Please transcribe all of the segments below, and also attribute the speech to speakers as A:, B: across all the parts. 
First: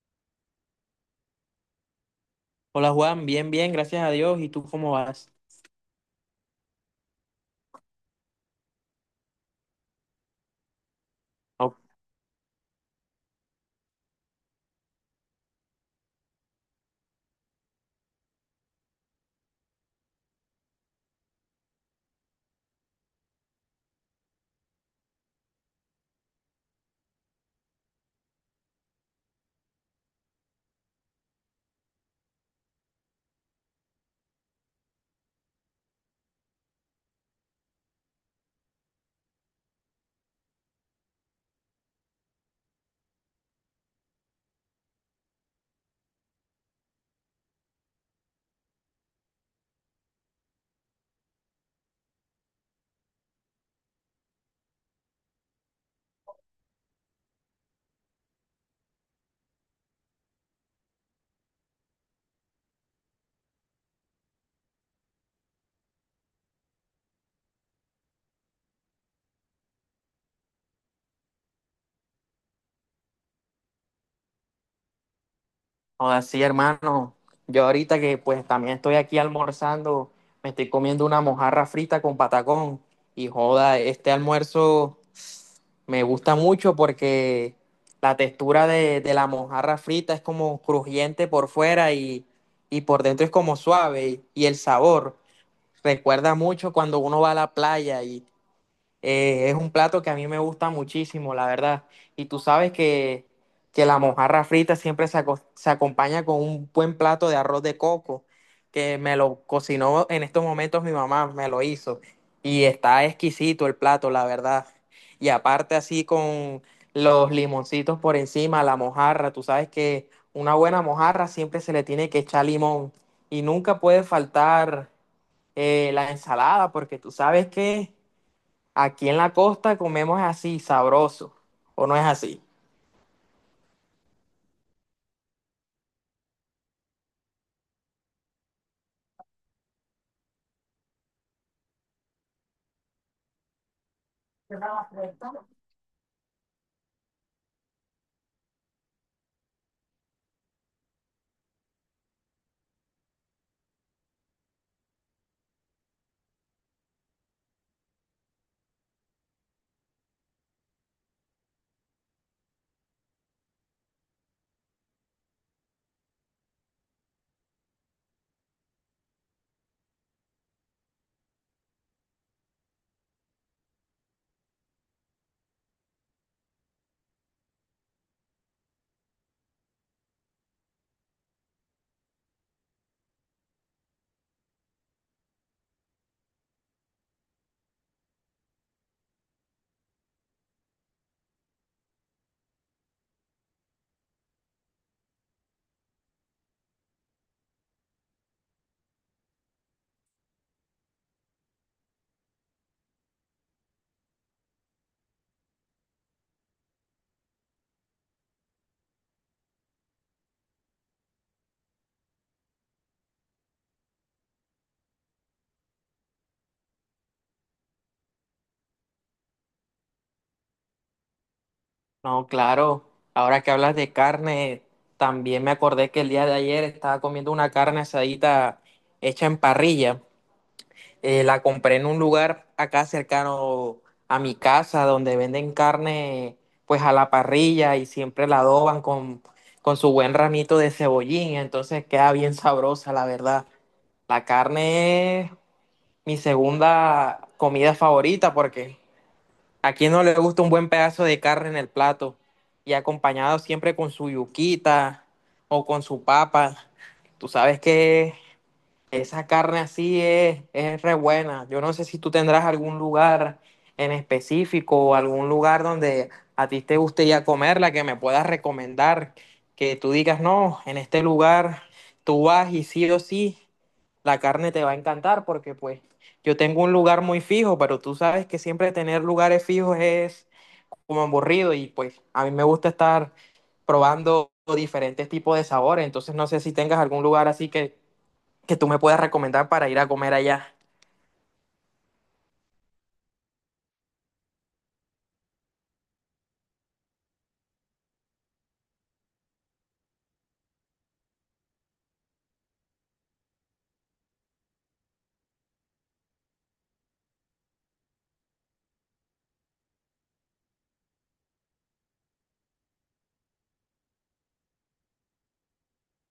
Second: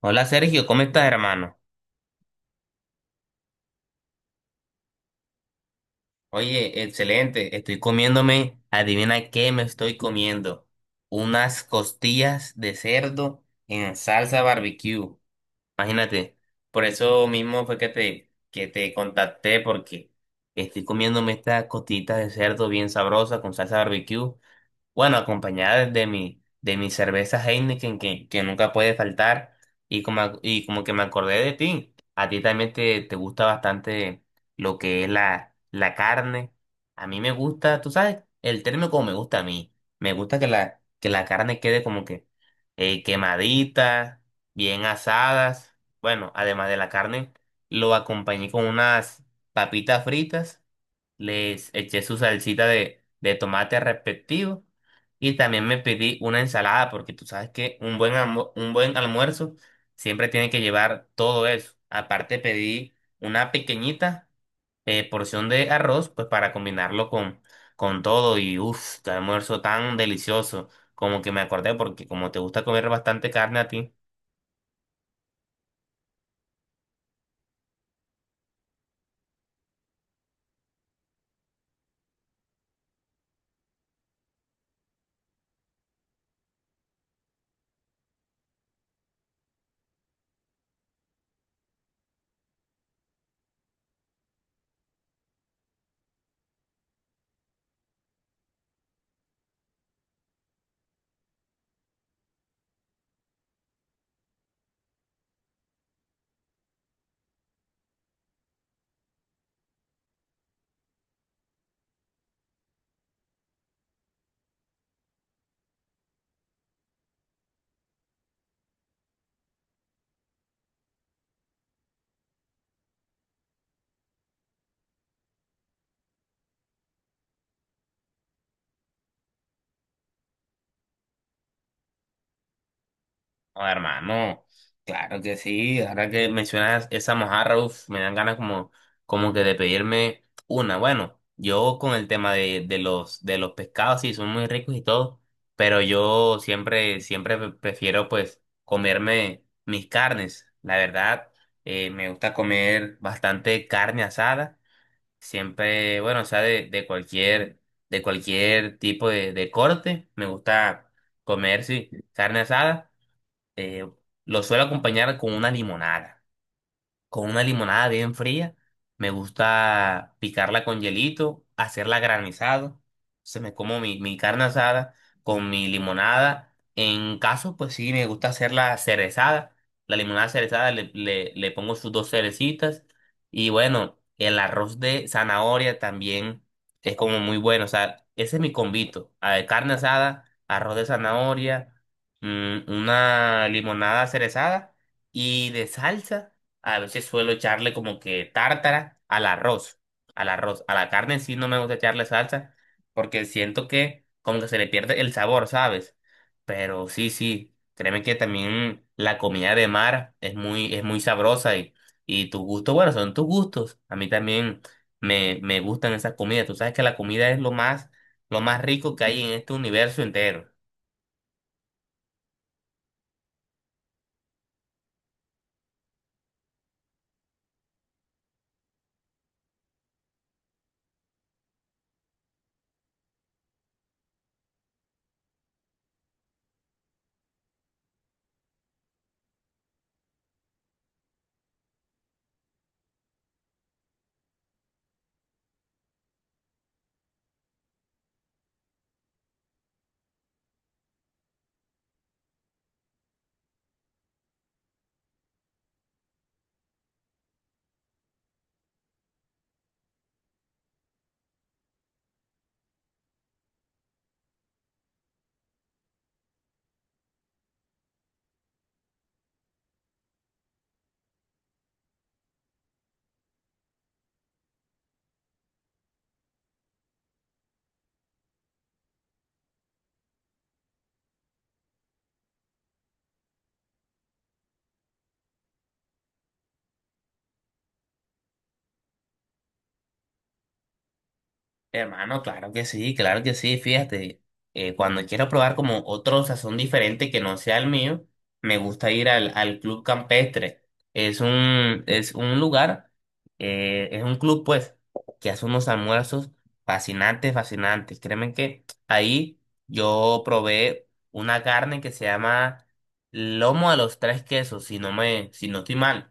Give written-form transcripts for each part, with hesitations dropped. A: Hola Sergio, ¿cómo estás, hermano?
B: Hola Juan, bien, bien, gracias a Dios. ¿Y tú cómo vas?
A: Oye, excelente. Estoy comiéndome, adivina qué me estoy comiendo. Unas
B: O-
A: costillas de cerdo en salsa barbecue. Imagínate. Por eso mismo fue que te contacté porque estoy comiéndome esta costillita de cerdo bien sabrosa con salsa barbecue. Bueno, acompañada de mi cerveza Heineken que nunca puede faltar. Y como que me acordé de ti, a ti también te gusta bastante lo que es la carne. A mí me gusta, tú sabes, el término como me gusta a mí. Me gusta que la carne quede como que quemadita, bien asadas. Bueno, además de la carne, lo acompañé con unas papitas fritas. Les eché su salsita de tomate respectivo y también me pedí una ensalada, porque tú sabes que un buen almuerzo siempre tiene que llevar todo eso. Aparte pedí una pequeñita porción de arroz, pues para combinarlo con todo. Y uff, qué almuerzo tan delicioso. Como que me acordé, porque como te gusta comer bastante carne a ti.
B: Ahora sí, hermano. Yo ahorita que pues también estoy aquí almorzando, me estoy comiendo una mojarra frita con patacón. Y joda, este almuerzo me gusta mucho porque la textura de la mojarra frita es como crujiente por fuera y por dentro es como suave. Y el sabor recuerda mucho cuando uno va a la playa. Es un plato que a mí me gusta muchísimo, la verdad. Y tú sabes que la mojarra frita siempre se, se acompaña con un buen plato de arroz de coco, que me lo cocinó en estos momentos mi mamá, me lo hizo. Y está exquisito el plato, la verdad. Y aparte así con los limoncitos por encima, la mojarra, tú sabes que una buena mojarra siempre se le tiene que echar limón. Y nunca puede faltar la ensalada, porque tú sabes que... Aquí en la costa comemos así, sabroso, ¿o no es así?
A: No, hermano, claro que sí. Ahora que mencionas esa mojarra, uf, me dan ganas como, como que de pedirme una. Bueno, yo con el tema de los pescados, sí, son muy ricos y todo, pero yo siempre, siempre prefiero pues comerme mis carnes. La verdad, me gusta comer bastante carne asada. Siempre, bueno, o sea, de cualquier tipo de corte, me gusta comer, sí, carne asada, eh, lo suelo acompañar con una limonada, con una limonada bien fría. Me gusta picarla con hielito, hacerla granizado. Se me como mi carne asada con mi limonada. En caso, pues sí, me gusta hacerla cerezada. La limonada cerezada le pongo sus dos cerecitas. Y bueno, el arroz de zanahoria también es como muy bueno. O sea, ese es mi convito. A ver, carne asada, arroz de zanahoria, una limonada cerezada y de salsa. A veces suelo echarle como que tártara al arroz, a la carne sí no me gusta echarle salsa porque siento que como que se le pierde el sabor, ¿sabes? Pero sí, sí, créeme que también la comida de mar es muy sabrosa y tus gustos, bueno, son tus gustos. A mí también me gustan esas comidas. Tú sabes que la comida es lo más rico que hay en este universo entero.
B: No, claro, ahora que hablas de carne, también me acordé que el día de ayer estaba comiendo una carne asadita hecha en parrilla. La compré en un lugar acá cercano a mi casa donde venden carne pues a la parrilla y siempre la adoban con su buen ramito de cebollín, entonces queda bien sabrosa, la verdad. La carne es mi segunda comida favorita porque, ¿a quién no le gusta un buen pedazo de carne en el plato? Y acompañado siempre con su yuquita o con su papa. Tú sabes que esa carne así es re buena. Yo no sé si tú tendrás algún lugar en específico o algún lugar donde a ti te guste ya comerla, que me puedas recomendar, que tú digas, no, en este lugar tú vas y sí o sí, la carne te va a encantar, porque pues yo tengo un lugar muy fijo, pero tú sabes que siempre tener lugares fijos es como aburrido y pues a mí me gusta estar probando diferentes tipos de sabores, entonces no sé si tengas algún lugar así que tú me puedas recomendar para ir a comer allá.
A: Hermano, claro que sí, fíjate, cuando quiero probar como otro sazón diferente que no sea el mío, me gusta ir al Club Campestre. Es un lugar, es un club pues, que hace unos almuerzos fascinantes, fascinantes. Créeme que ahí yo probé una carne que se llama lomo a los tres quesos, si no estoy mal.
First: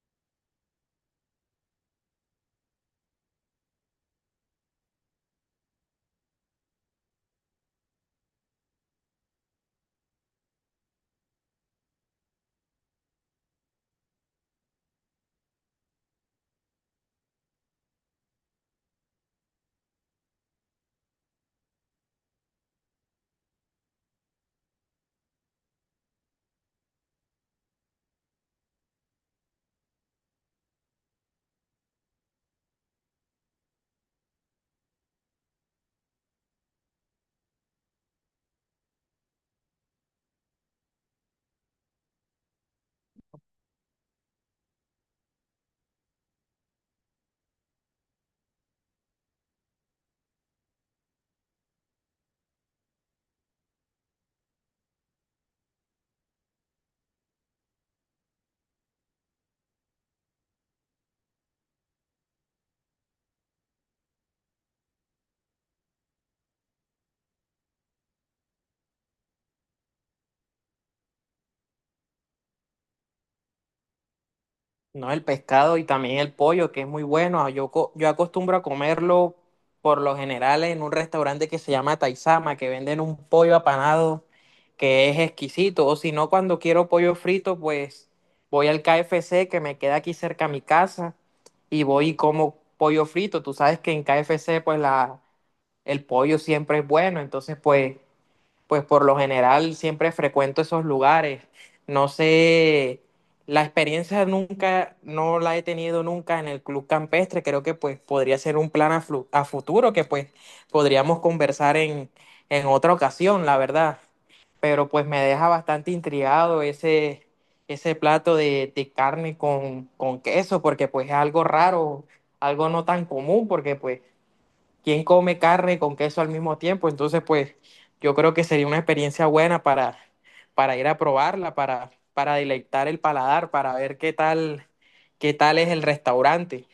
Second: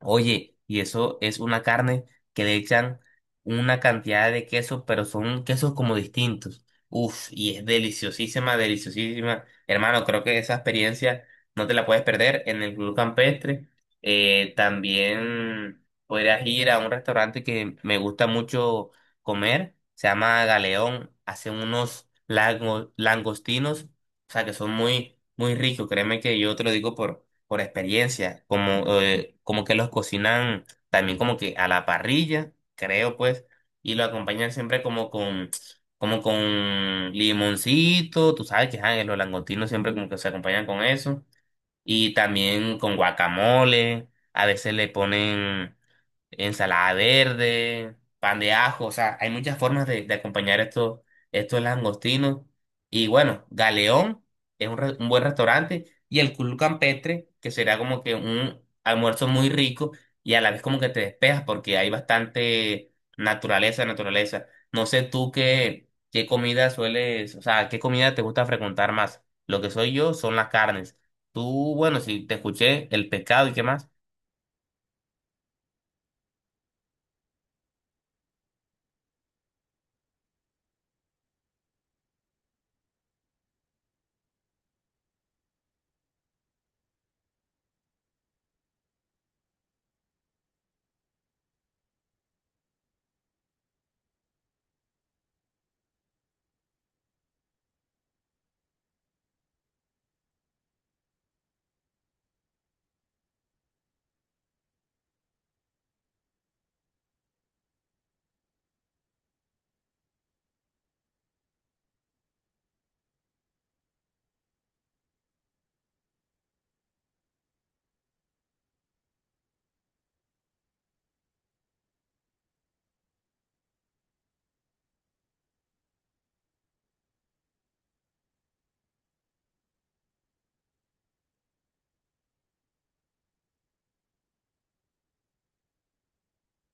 A: Oye, y eso es una carne que le echan una cantidad de queso, pero son quesos como distintos. Uf, y es deliciosísima, deliciosísima. Hermano, creo que esa experiencia no te la puedes perder en el Club Campestre. También podrías ir a un restaurante que me gusta mucho comer, se llama Galeón. Hacen unos langostinos, o sea, que son muy, muy ricos. Créeme que yo te lo digo por experiencia, como, como que los cocinan también como que a la parrilla, creo pues, y lo acompañan siempre como como con limoncito, tú sabes que ajá, los langostinos siempre como que se acompañan con eso, y también con guacamole, a veces le ponen ensalada verde, pan de ajo, o sea, hay muchas formas de acompañar estos langostinos. Y bueno, Galeón es un buen restaurante y el Club Campestre, que será como que un almuerzo muy rico y a la vez como que te despejas porque hay bastante naturaleza, naturaleza. No sé tú qué, qué comida sueles, o sea, qué comida te gusta frecuentar más. Lo que soy yo son las carnes. Tú, bueno, si te escuché, el pescado y qué más.
B: No, el pescado y también el pollo, que es muy bueno. Ah, yo, yo acostumbro a comerlo por lo general en un restaurante que se llama Taizama, que venden un pollo apanado que es exquisito. O si no, cuando quiero pollo frito, pues voy al KFC que me queda aquí cerca a mi casa y voy y como pollo frito. Tú sabes que en KFC, pues el pollo siempre es bueno. Entonces, pues por lo general siempre frecuento esos lugares. No sé, la experiencia nunca, no la he tenido nunca en el Club Campestre. Creo que pues podría ser un plan a, a futuro que pues podríamos conversar en otra ocasión, la verdad. Pero pues me deja bastante intrigado ese, ese plato de carne con queso, porque pues es algo raro, algo no tan común, porque pues quién come carne con queso al mismo tiempo. Entonces, pues yo creo que sería una experiencia buena para ir a probarla, para deleitar el paladar, para ver qué tal es el restaurante.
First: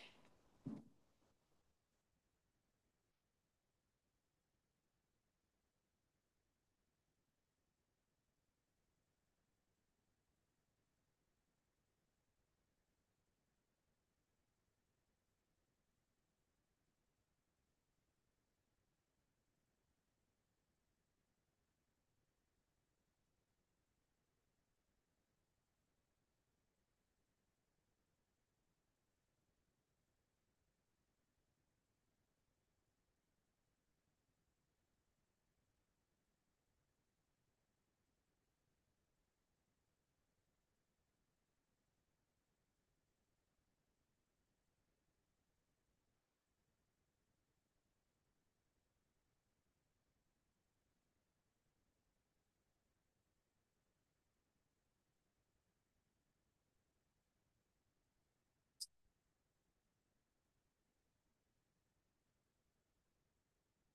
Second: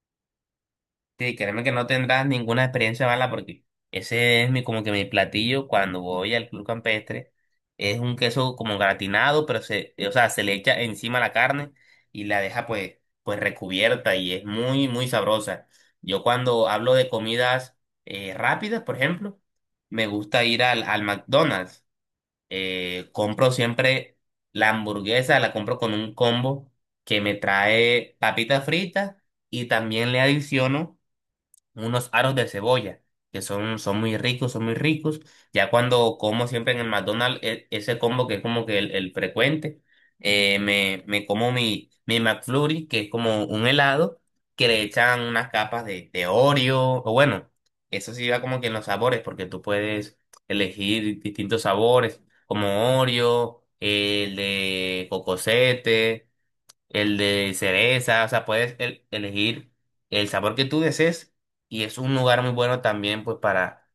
A: Sí, créeme que no tendrás ninguna experiencia mala porque ese es mi, como que mi platillo cuando voy al club campestre. Es un queso como gratinado, pero se, o sea, se le echa encima la carne y la deja pues, pues recubierta y es muy, muy sabrosa. Yo cuando hablo de comidas rápidas, por ejemplo, me gusta ir al McDonald's. Compro siempre la hamburguesa, la compro con un combo que me trae papitas fritas y también le adiciono unos aros de cebolla, que son, son muy ricos, son muy ricos. Ya cuando como siempre en el McDonald's, ese combo que es como que el frecuente, me como mi McFlurry, que es como un helado, que le echan unas capas de Oreo, o bueno, eso sí va como que en los sabores, porque tú puedes elegir distintos sabores, como Oreo, el de cocosete, el de cereza, o sea, puedes elegir el sabor que tú desees y es un lugar muy bueno también pues para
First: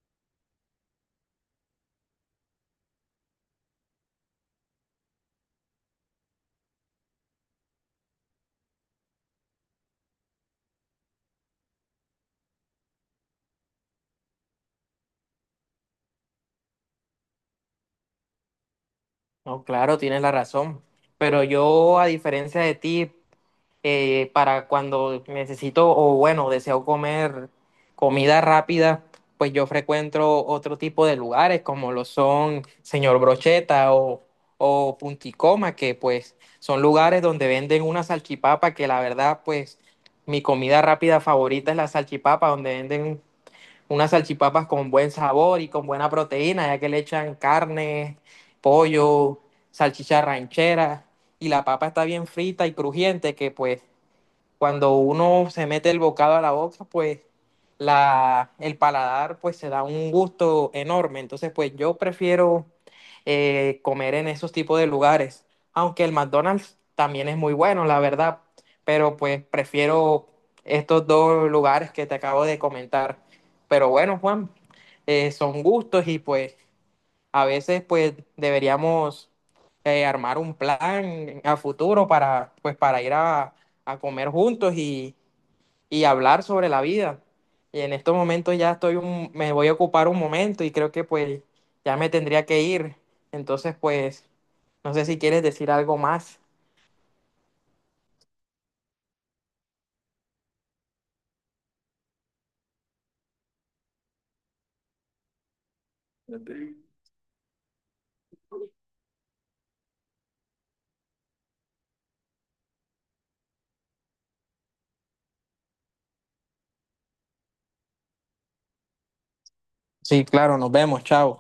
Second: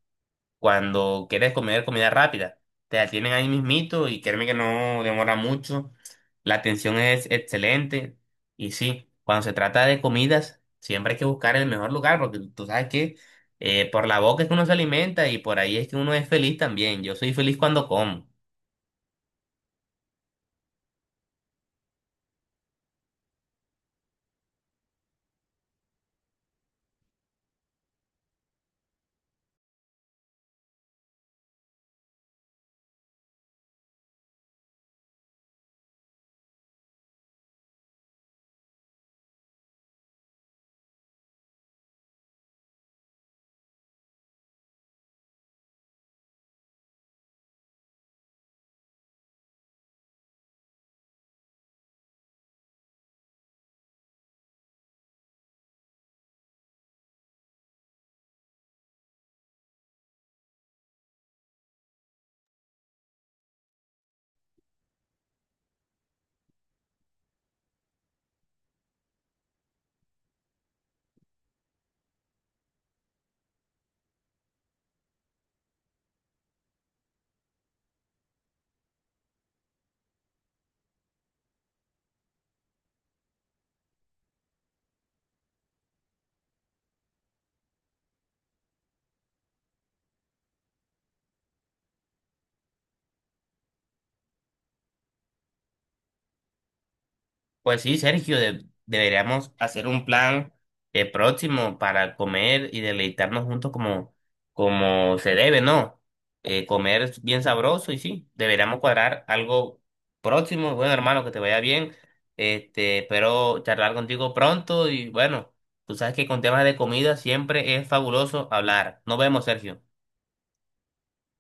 A: cuando quieres comer comida rápida. Te la tienen ahí mismito y créeme que no demora mucho. La atención es excelente y sí, cuando se trata de comidas siempre hay que buscar el mejor lugar porque tú sabes que por la boca es que uno se alimenta y por ahí es que uno es feliz también. Yo soy feliz cuando como.
B: No, claro, tienes la razón. Pero yo, a diferencia de ti, para cuando necesito o bueno, deseo comer comida rápida, pues yo frecuento otro tipo de lugares como lo son Señor Brocheta o Punticoma, que pues son lugares donde venden una salchipapa que la verdad pues mi comida rápida favorita es la salchipapa, donde venden unas salchipapas con buen sabor y con buena proteína, ya que le echan carne, pollo, salchicha ranchera y la papa está bien frita y crujiente que pues cuando uno se mete el bocado a la boca, pues el paladar pues se da un gusto enorme. Entonces, pues yo prefiero comer en esos tipos de lugares, aunque el McDonald's también es muy bueno, la verdad, pero pues prefiero estos dos lugares que te acabo de comentar. Pero bueno, Juan, son gustos y pues a veces pues deberíamos armar un plan a futuro para, pues, para ir a comer juntos y hablar sobre la vida. Y en estos momentos ya estoy un, me voy a ocupar un momento y creo que pues ya me tendría que ir. Entonces pues no sé si quieres decir algo más.
A: Pues sí, Sergio, deberíamos hacer un plan próximo para comer y deleitarnos juntos como, como se debe, ¿no? Comer es bien sabroso y sí, deberíamos cuadrar algo próximo. Bueno, hermano, que te vaya bien. Este, espero charlar contigo pronto y bueno, tú sabes que con temas de comida siempre es fabuloso hablar. Nos vemos, Sergio.
B: Sí, claro, nos vemos, chao.